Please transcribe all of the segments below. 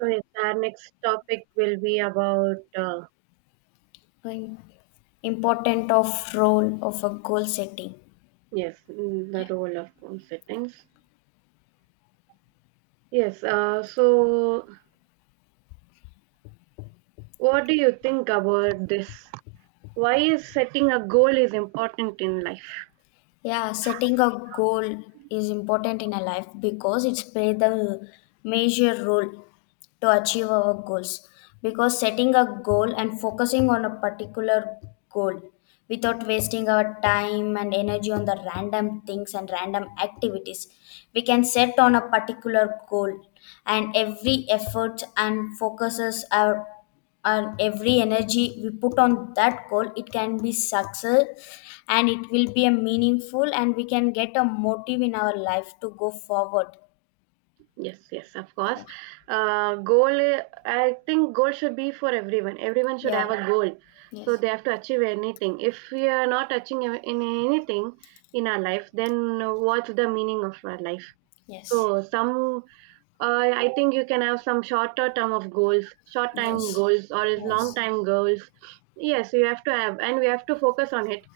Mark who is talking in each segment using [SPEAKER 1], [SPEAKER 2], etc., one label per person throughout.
[SPEAKER 1] So yes, our next topic will be about
[SPEAKER 2] Important of role of a goal setting.
[SPEAKER 1] yes, the role of home settings. Yes. So what do you think about this? Why is setting a goal is important in life?
[SPEAKER 2] Yeah, setting a goal is important in a life because it's play the major role to achieve our goals, because setting a goal and focusing on a particular goal without wasting our time and energy on the random things and random activities, we can set on a particular goal, and every effort and focuses our and every energy we put on that goal, it can be success, and it will be a meaningful, and we can get a motive in our life to go forward.
[SPEAKER 1] Yes, yes, of
[SPEAKER 2] Yeah,
[SPEAKER 1] course. Goal. I think goal should be for everyone. Everyone should
[SPEAKER 2] yeah.
[SPEAKER 1] have a goal, so they have to achieve anything. If we are not achieving in anything in our life, then what's the meaning of our life? So some I think you can have some shorter term of goals, short time
[SPEAKER 2] Yes,
[SPEAKER 1] goals, or is long
[SPEAKER 2] yes,
[SPEAKER 1] time goals. Yes, you have to have, and we have to focus on it.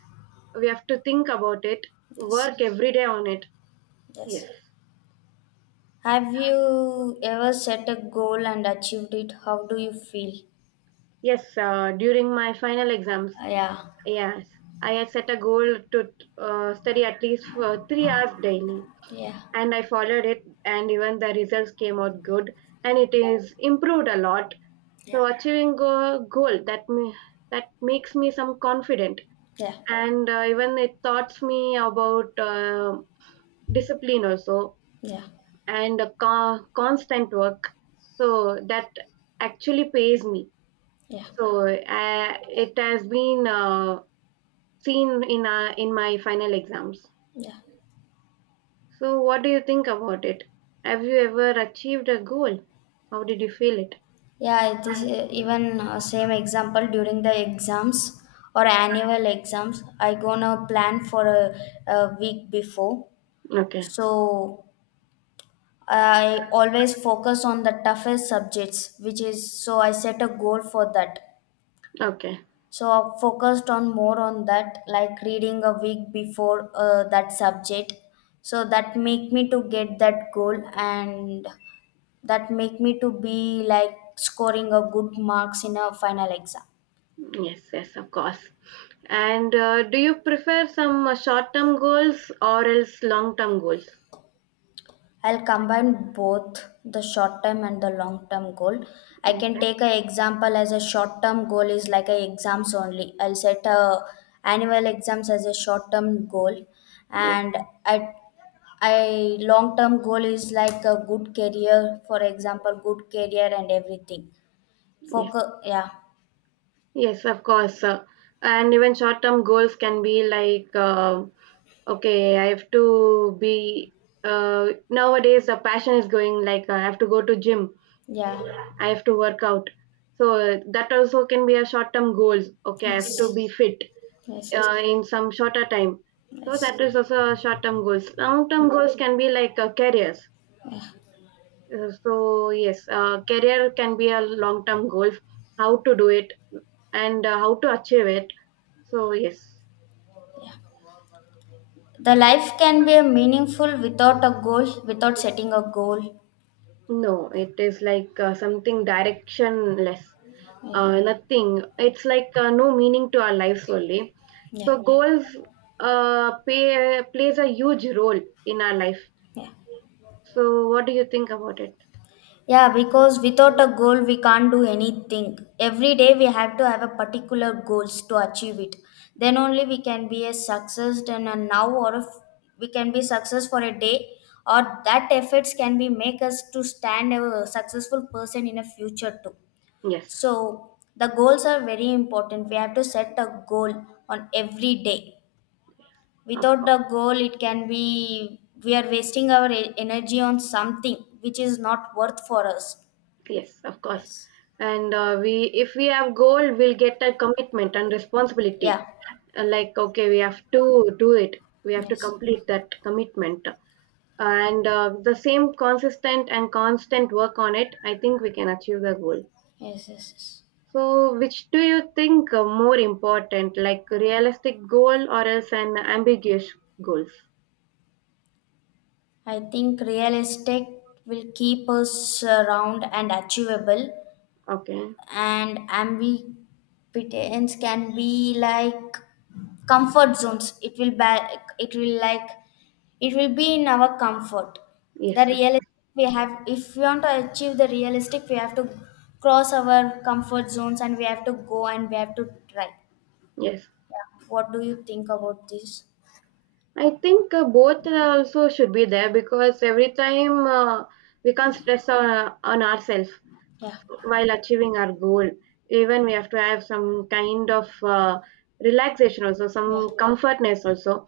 [SPEAKER 1] We have to think about it,
[SPEAKER 2] yes,
[SPEAKER 1] work every day on it.
[SPEAKER 2] yes.
[SPEAKER 1] Yes,
[SPEAKER 2] Have you ever set a goal and achieved it? How do you feel?
[SPEAKER 1] yes. During my final exams,
[SPEAKER 2] Yeah,
[SPEAKER 1] yes, I had set a goal to study at least for 3 hours daily,
[SPEAKER 2] yeah,
[SPEAKER 1] and I followed it. And even the results came out good, and it is improved a lot.
[SPEAKER 2] yeah,
[SPEAKER 1] So achieving a goal that makes me some confident,
[SPEAKER 2] yeah,
[SPEAKER 1] and even it taught me about discipline also,
[SPEAKER 2] yeah,
[SPEAKER 1] and constant work. So that actually pays me.
[SPEAKER 2] yeah,
[SPEAKER 1] So it has been seen in my final exams.
[SPEAKER 2] yeah.
[SPEAKER 1] So what do you think about it? Have you ever achieved a goal? How did you feel it?
[SPEAKER 2] Yeah, it is even same example during the exams or annual exams. I gonna plan for a }week before.
[SPEAKER 1] Okay,
[SPEAKER 2] So I always focus on the toughest subjects, which is so I set a goal for that.
[SPEAKER 1] okay.
[SPEAKER 2] So I focused on more on that, like reading a week before that subject, so that make me to get that goal, and that make me to be like scoring a good marks in a final exam.
[SPEAKER 1] Yes, yes, of course. And do you prefer some short-term goals or else long-term goals?
[SPEAKER 2] I'll combine both the short term and the long term goal. I can
[SPEAKER 1] Okay.
[SPEAKER 2] take an example as a short term goal is like a exams only. I'll set a annual exams as a short term goal,
[SPEAKER 1] Yes,
[SPEAKER 2] and I I long term goal is like a good career, for example, good career and everything.
[SPEAKER 1] yes,
[SPEAKER 2] Focus, yeah,
[SPEAKER 1] yes, of course. And even short-term goals can be like, okay, I have to be. Nowadays, the passion is going like I have to go to gym.
[SPEAKER 2] yeah.
[SPEAKER 1] I have to work out. So that also can be a short-term goals. Okay, I have to be fit, in some shorter time. So that is also short-term goals. Long-term goals can be like careers. So yes, career can be a long-term goal. How to do it and how to achieve it. So yes,
[SPEAKER 2] The life can be meaningful without a goal, without setting a goal.
[SPEAKER 1] no, it is like something directionless. Nothing. It's like no meaning to our lives only. So, yeah, goals plays a huge role in our life. So what do you think about it?
[SPEAKER 2] Yeah, because without a goal, we can't do anything. Every day, we have to have a particular goals to achieve it. Then only we can be a success and a now, or if we can be success for a day, or that efforts can be make us to stand a successful person in a future too.
[SPEAKER 1] Yes,
[SPEAKER 2] So the goals are very important. We have to set a goal on every day.
[SPEAKER 1] yes, of
[SPEAKER 2] Without
[SPEAKER 1] course.
[SPEAKER 2] the goal, it can be we are wasting our e- energy on something which is not worth for us.
[SPEAKER 1] Yes, of course. And if we have goal, we'll get a commitment and
[SPEAKER 2] Yeah.
[SPEAKER 1] responsibility. Like, okay, we have to do it. We have to complete that commitment. And the same consistent and constant work on it, I think we can achieve the goal. So, which do you think more important, like realistic goal or else an ambiguous goals?
[SPEAKER 2] I think realistic will keep us around and achievable,
[SPEAKER 1] Okay.
[SPEAKER 2] and ambivalence can be like comfort zones. It will ba- it will like it will be in our comfort. The
[SPEAKER 1] Yes, sir.
[SPEAKER 2] real we have, if we want to achieve the realistic, we have to cross our comfort zones, and we have to go and we have to try.
[SPEAKER 1] Yes.
[SPEAKER 2] Yeah. What do you think about this?
[SPEAKER 1] I think both also should be there because every time we can't stress on ourselves while achieving our goal. Even we have to have some kind of relaxation also, some comfortness also,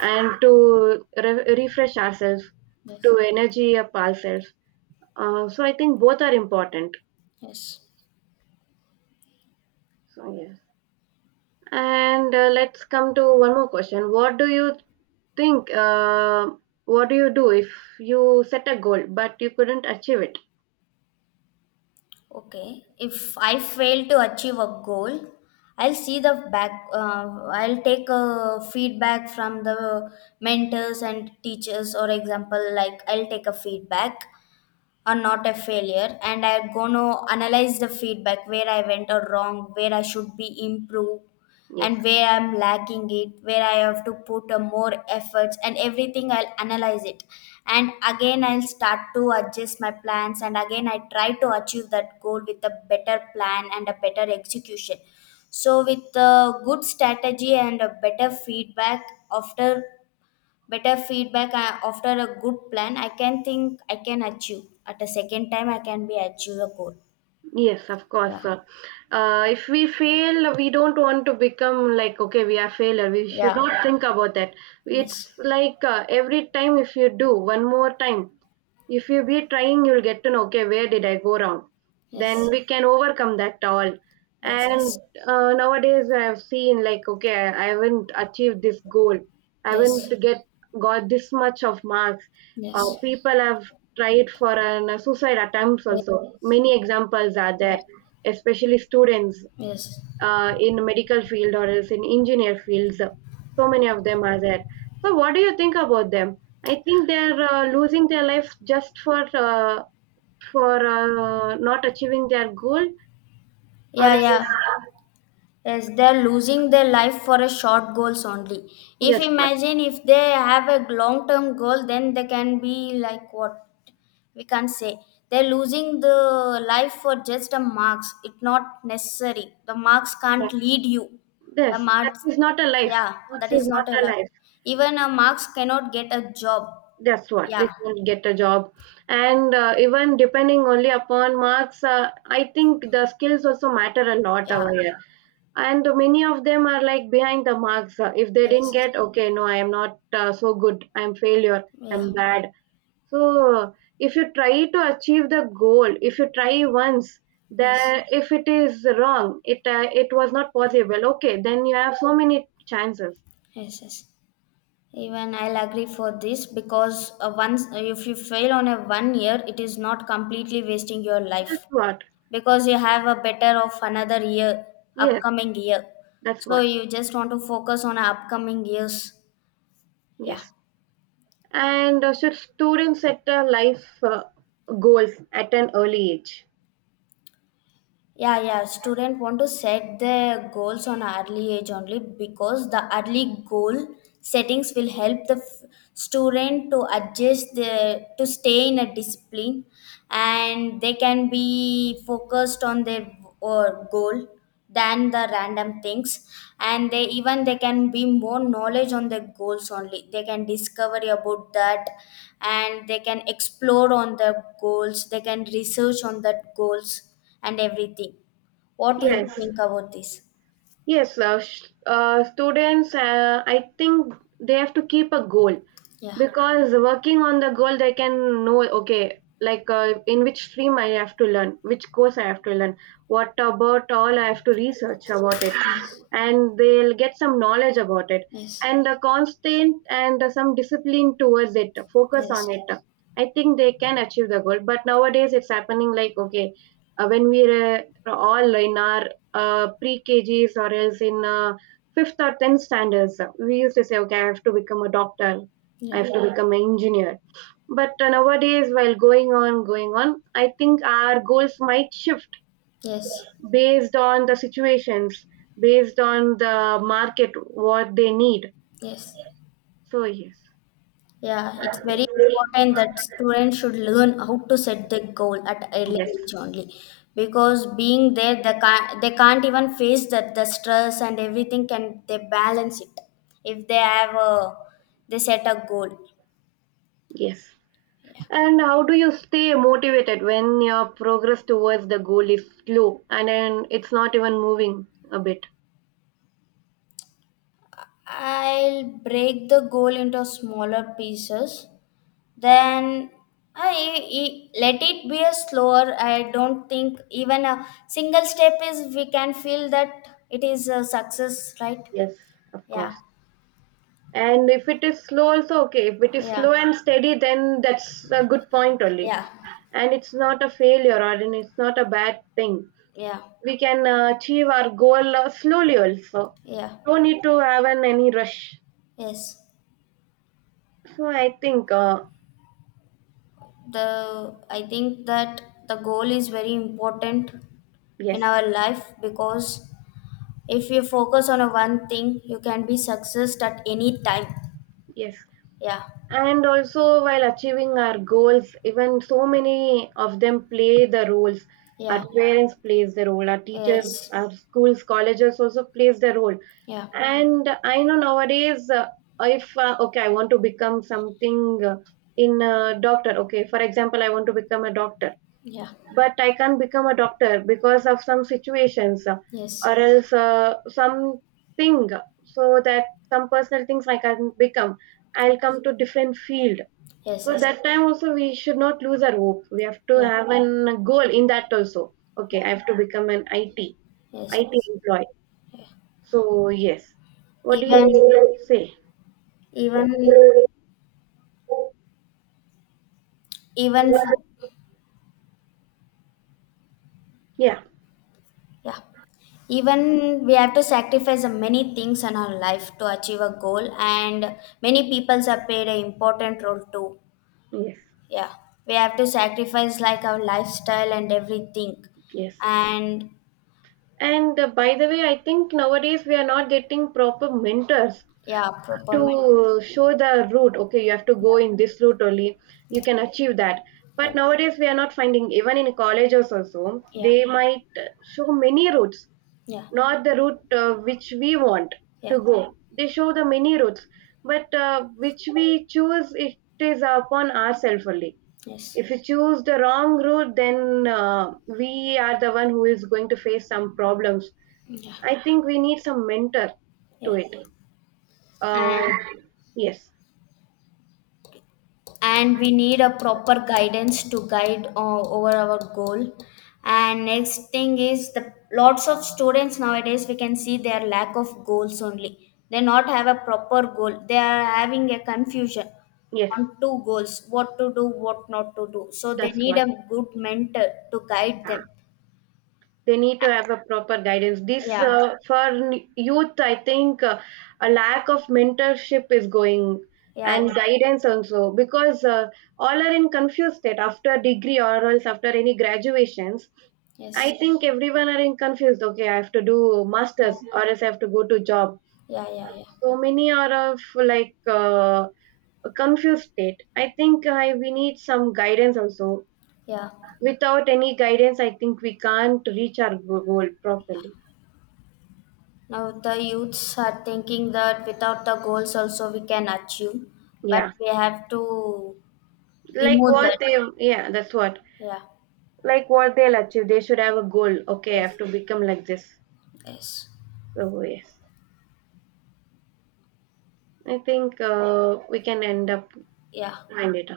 [SPEAKER 1] and to refresh ourselves, to energy up ourselves. So I think both are important. So yes. And let's come to one more question. What do you think what do you do if you set a goal but you couldn't achieve it?
[SPEAKER 2] Okay, if I fail to achieve a goal, I'll see the back, I'll take a feedback from the mentors and teachers, or example, like I'll take a feedback or not a failure, and I'm going to analyze the feedback, where I went or wrong, where I should be improved,
[SPEAKER 1] Yes.
[SPEAKER 2] and where I'm lacking it, where I have to put a more efforts, and everything I'll analyze it. And again, I'll start to adjust my plans, and again I try to achieve that goal with a better plan and a better execution. So with a good strategy and a better feedback, after better feedback after a good plan, I can think I can achieve at a second time, I can be achieve a goal.
[SPEAKER 1] Yes, of course. If we fail, we don't want to become like, okay, we are failure. We should
[SPEAKER 2] Yeah,
[SPEAKER 1] not, yeah, think about that. It's like every time if you do one more time, if you be trying, you'll get to know, okay, where did I go wrong? Then we can overcome that all. And nowadays, I've seen like, okay, I haven't achieved this goal. I haven't get got this much of marks. People have tried for an suicide attempts. Also, many examples are there, especially students in medical field or else in engineer fields. So many of them are there. So what do you think about them? I think they're losing their life just for not achieving their goal, or
[SPEAKER 2] yeah,
[SPEAKER 1] else
[SPEAKER 2] yeah.
[SPEAKER 1] uh,
[SPEAKER 2] Yes, they're losing their life for a short goals only. If
[SPEAKER 1] yes, what.
[SPEAKER 2] imagine, if they have a long term goal, then they can be like, what we can say, they're losing the life for just a marks. It's not necessary, the marks
[SPEAKER 1] Yeah.
[SPEAKER 2] can't lead you. The
[SPEAKER 1] Yes, that
[SPEAKER 2] marks,
[SPEAKER 1] is not a life.
[SPEAKER 2] yeah,
[SPEAKER 1] That
[SPEAKER 2] that
[SPEAKER 1] is
[SPEAKER 2] is
[SPEAKER 1] not
[SPEAKER 2] not
[SPEAKER 1] a
[SPEAKER 2] allowed.
[SPEAKER 1] life.
[SPEAKER 2] Even a marks cannot get a job.
[SPEAKER 1] That's what, we
[SPEAKER 2] Yeah.
[SPEAKER 1] can't get a job, and even depending only upon marks, I think the skills also matter a lot
[SPEAKER 2] Yeah,
[SPEAKER 1] over here. And many of them are like behind the marks. If they didn't get, okay, no, I am not so good. I am failure. I'm bad. So if you try to achieve the goal, if you try once, that if it is wrong, it was not possible. Okay, then you have so many chances.
[SPEAKER 2] even I'll agree for this because once if you fail on a 1 year, it is not completely wasting your
[SPEAKER 1] That's
[SPEAKER 2] life,
[SPEAKER 1] what.
[SPEAKER 2] because you have a better of another year,
[SPEAKER 1] Yes,
[SPEAKER 2] upcoming year.
[SPEAKER 1] that's
[SPEAKER 2] So
[SPEAKER 1] what.
[SPEAKER 2] you just want to focus on upcoming years. Yeah.
[SPEAKER 1] Yes. And should students set a life goals at an early age?
[SPEAKER 2] Yeah, yeah, student want to set their goals on early age only, because the early goal settings will help the f- student to adjust the to stay in a discipline, and they can be focused on their or goal than the random things. And they, even they can be more knowledge on the goals only, they can discover about that, and they can explore on the goals, they can research on that goals and everything. What do you
[SPEAKER 1] Yes.
[SPEAKER 2] think about this?
[SPEAKER 1] Yes, students, I think they have to keep a goal because working on the goal, they can know, okay, like in which stream I have to learn, which course I have to learn, what about all I have to research about it, and they'll get some knowledge about it and a constant and some discipline towards it, focus on it. I think they can achieve the goal, but nowadays it's happening like, okay, when we're all in our pre-KGs or else in fifth or tenth standards, we used to say, okay, I have to become a doctor, I have to, yeah, become an engineer. But nowadays, while going on, I think our goals might shift based on the situations, based on the market, what they need. So, yes,
[SPEAKER 2] Yeah, it's very important that students should learn how to set the goal at early
[SPEAKER 1] yes,
[SPEAKER 2] age only, because being there, they can't even face that the stress and everything. Can they balance it if they have a they set a goal?
[SPEAKER 1] yes. And how do you stay motivated when your progress towards the goal is slow and then it's not even moving a bit?
[SPEAKER 2] I'll break the goal into smaller pieces. Then I, I- let it be a slower. I don't think even a single step is we can feel that it is a success, right?
[SPEAKER 1] Yes. Of
[SPEAKER 2] Yeah.
[SPEAKER 1] course. And if it is slow also, okay, if it is
[SPEAKER 2] Yeah,
[SPEAKER 1] slow and steady, then that's a good point only.
[SPEAKER 2] yeah,
[SPEAKER 1] And it's not a failure, or and it's not a bad thing.
[SPEAKER 2] yeah,
[SPEAKER 1] We can achieve our goal slowly also.
[SPEAKER 2] yeah.
[SPEAKER 1] No need to have an any rush.
[SPEAKER 2] Yes.
[SPEAKER 1] So I think
[SPEAKER 2] The I think that the goal is very important in
[SPEAKER 1] yes,
[SPEAKER 2] our life, because if you focus on a one thing, you can be successed at any time.
[SPEAKER 1] yes.
[SPEAKER 2] Yeah,
[SPEAKER 1] And also, while achieving our goals, even so many of them play the roles.
[SPEAKER 2] yeah,
[SPEAKER 1] Our parents plays the role, our teachers,
[SPEAKER 2] yes.
[SPEAKER 1] our schools, colleges also plays the role. And I know nowadays, if okay, I want to become something in a doctor. Okay, for example, I want to become a doctor, but I can't become a doctor because of some situations, or else something. So that some personal things I can not become. I'll come to different field. So that time also we should not lose our hope. We have to have an goal in that also. Okay, I have to become an IT employee, so, yes. What do
[SPEAKER 2] Even,
[SPEAKER 1] you think? Say?
[SPEAKER 2] even, even for,
[SPEAKER 1] Yeah,
[SPEAKER 2] yeah. Even we have to sacrifice many things in our life to achieve a goal, and many peoples are played an important role too.
[SPEAKER 1] yes,
[SPEAKER 2] Yeah, we have to sacrifice like our lifestyle and everything.
[SPEAKER 1] yes.
[SPEAKER 2] And
[SPEAKER 1] And by the way, I think nowadays we are not getting proper mentors
[SPEAKER 2] yeah, proper men-
[SPEAKER 1] to show the route. Okay, you have to go in this route only, you can achieve that. But nowadays we are not finding, even in colleges also, they might show many routes, not the route which we want to go. They show the many routes, but which we choose, it is upon ourselves only. If you choose the wrong route, then we are the one who is going to face some problems. I think we need some mentor to it.
[SPEAKER 2] and
[SPEAKER 1] uh, yes,
[SPEAKER 2] and we need a proper guidance to guide over our goal. And next thing is, the lots of students nowadays, we can see their lack of goals only, they not have a proper goal, they are having a confusion
[SPEAKER 1] yes,
[SPEAKER 2] on two goals, what to do, what not to do. So they
[SPEAKER 1] that's
[SPEAKER 2] need
[SPEAKER 1] what.
[SPEAKER 2] a good mentor to guide them.
[SPEAKER 1] They need to have a proper guidance this
[SPEAKER 2] Yeah,
[SPEAKER 1] for youth. I think a lack of mentorship is going
[SPEAKER 2] yeah.
[SPEAKER 1] and guidance also, because all are in confused state after degree or else after any graduations. I think everyone are in confused. Okay, I have to do masters or else I have to go to job. So many are of like a confused state. I think we need some guidance also. Without any guidance, I think we can't reach our goal properly.
[SPEAKER 2] Now, the youths are thinking that without the goals also we can achieve, but
[SPEAKER 1] Yeah,
[SPEAKER 2] we have to
[SPEAKER 1] like
[SPEAKER 2] remove
[SPEAKER 1] what
[SPEAKER 2] that
[SPEAKER 1] they, yeah, that's what, like what they'll achieve. They should have a goal. Okay, I have to become like this. So yes, I think we can end up find it.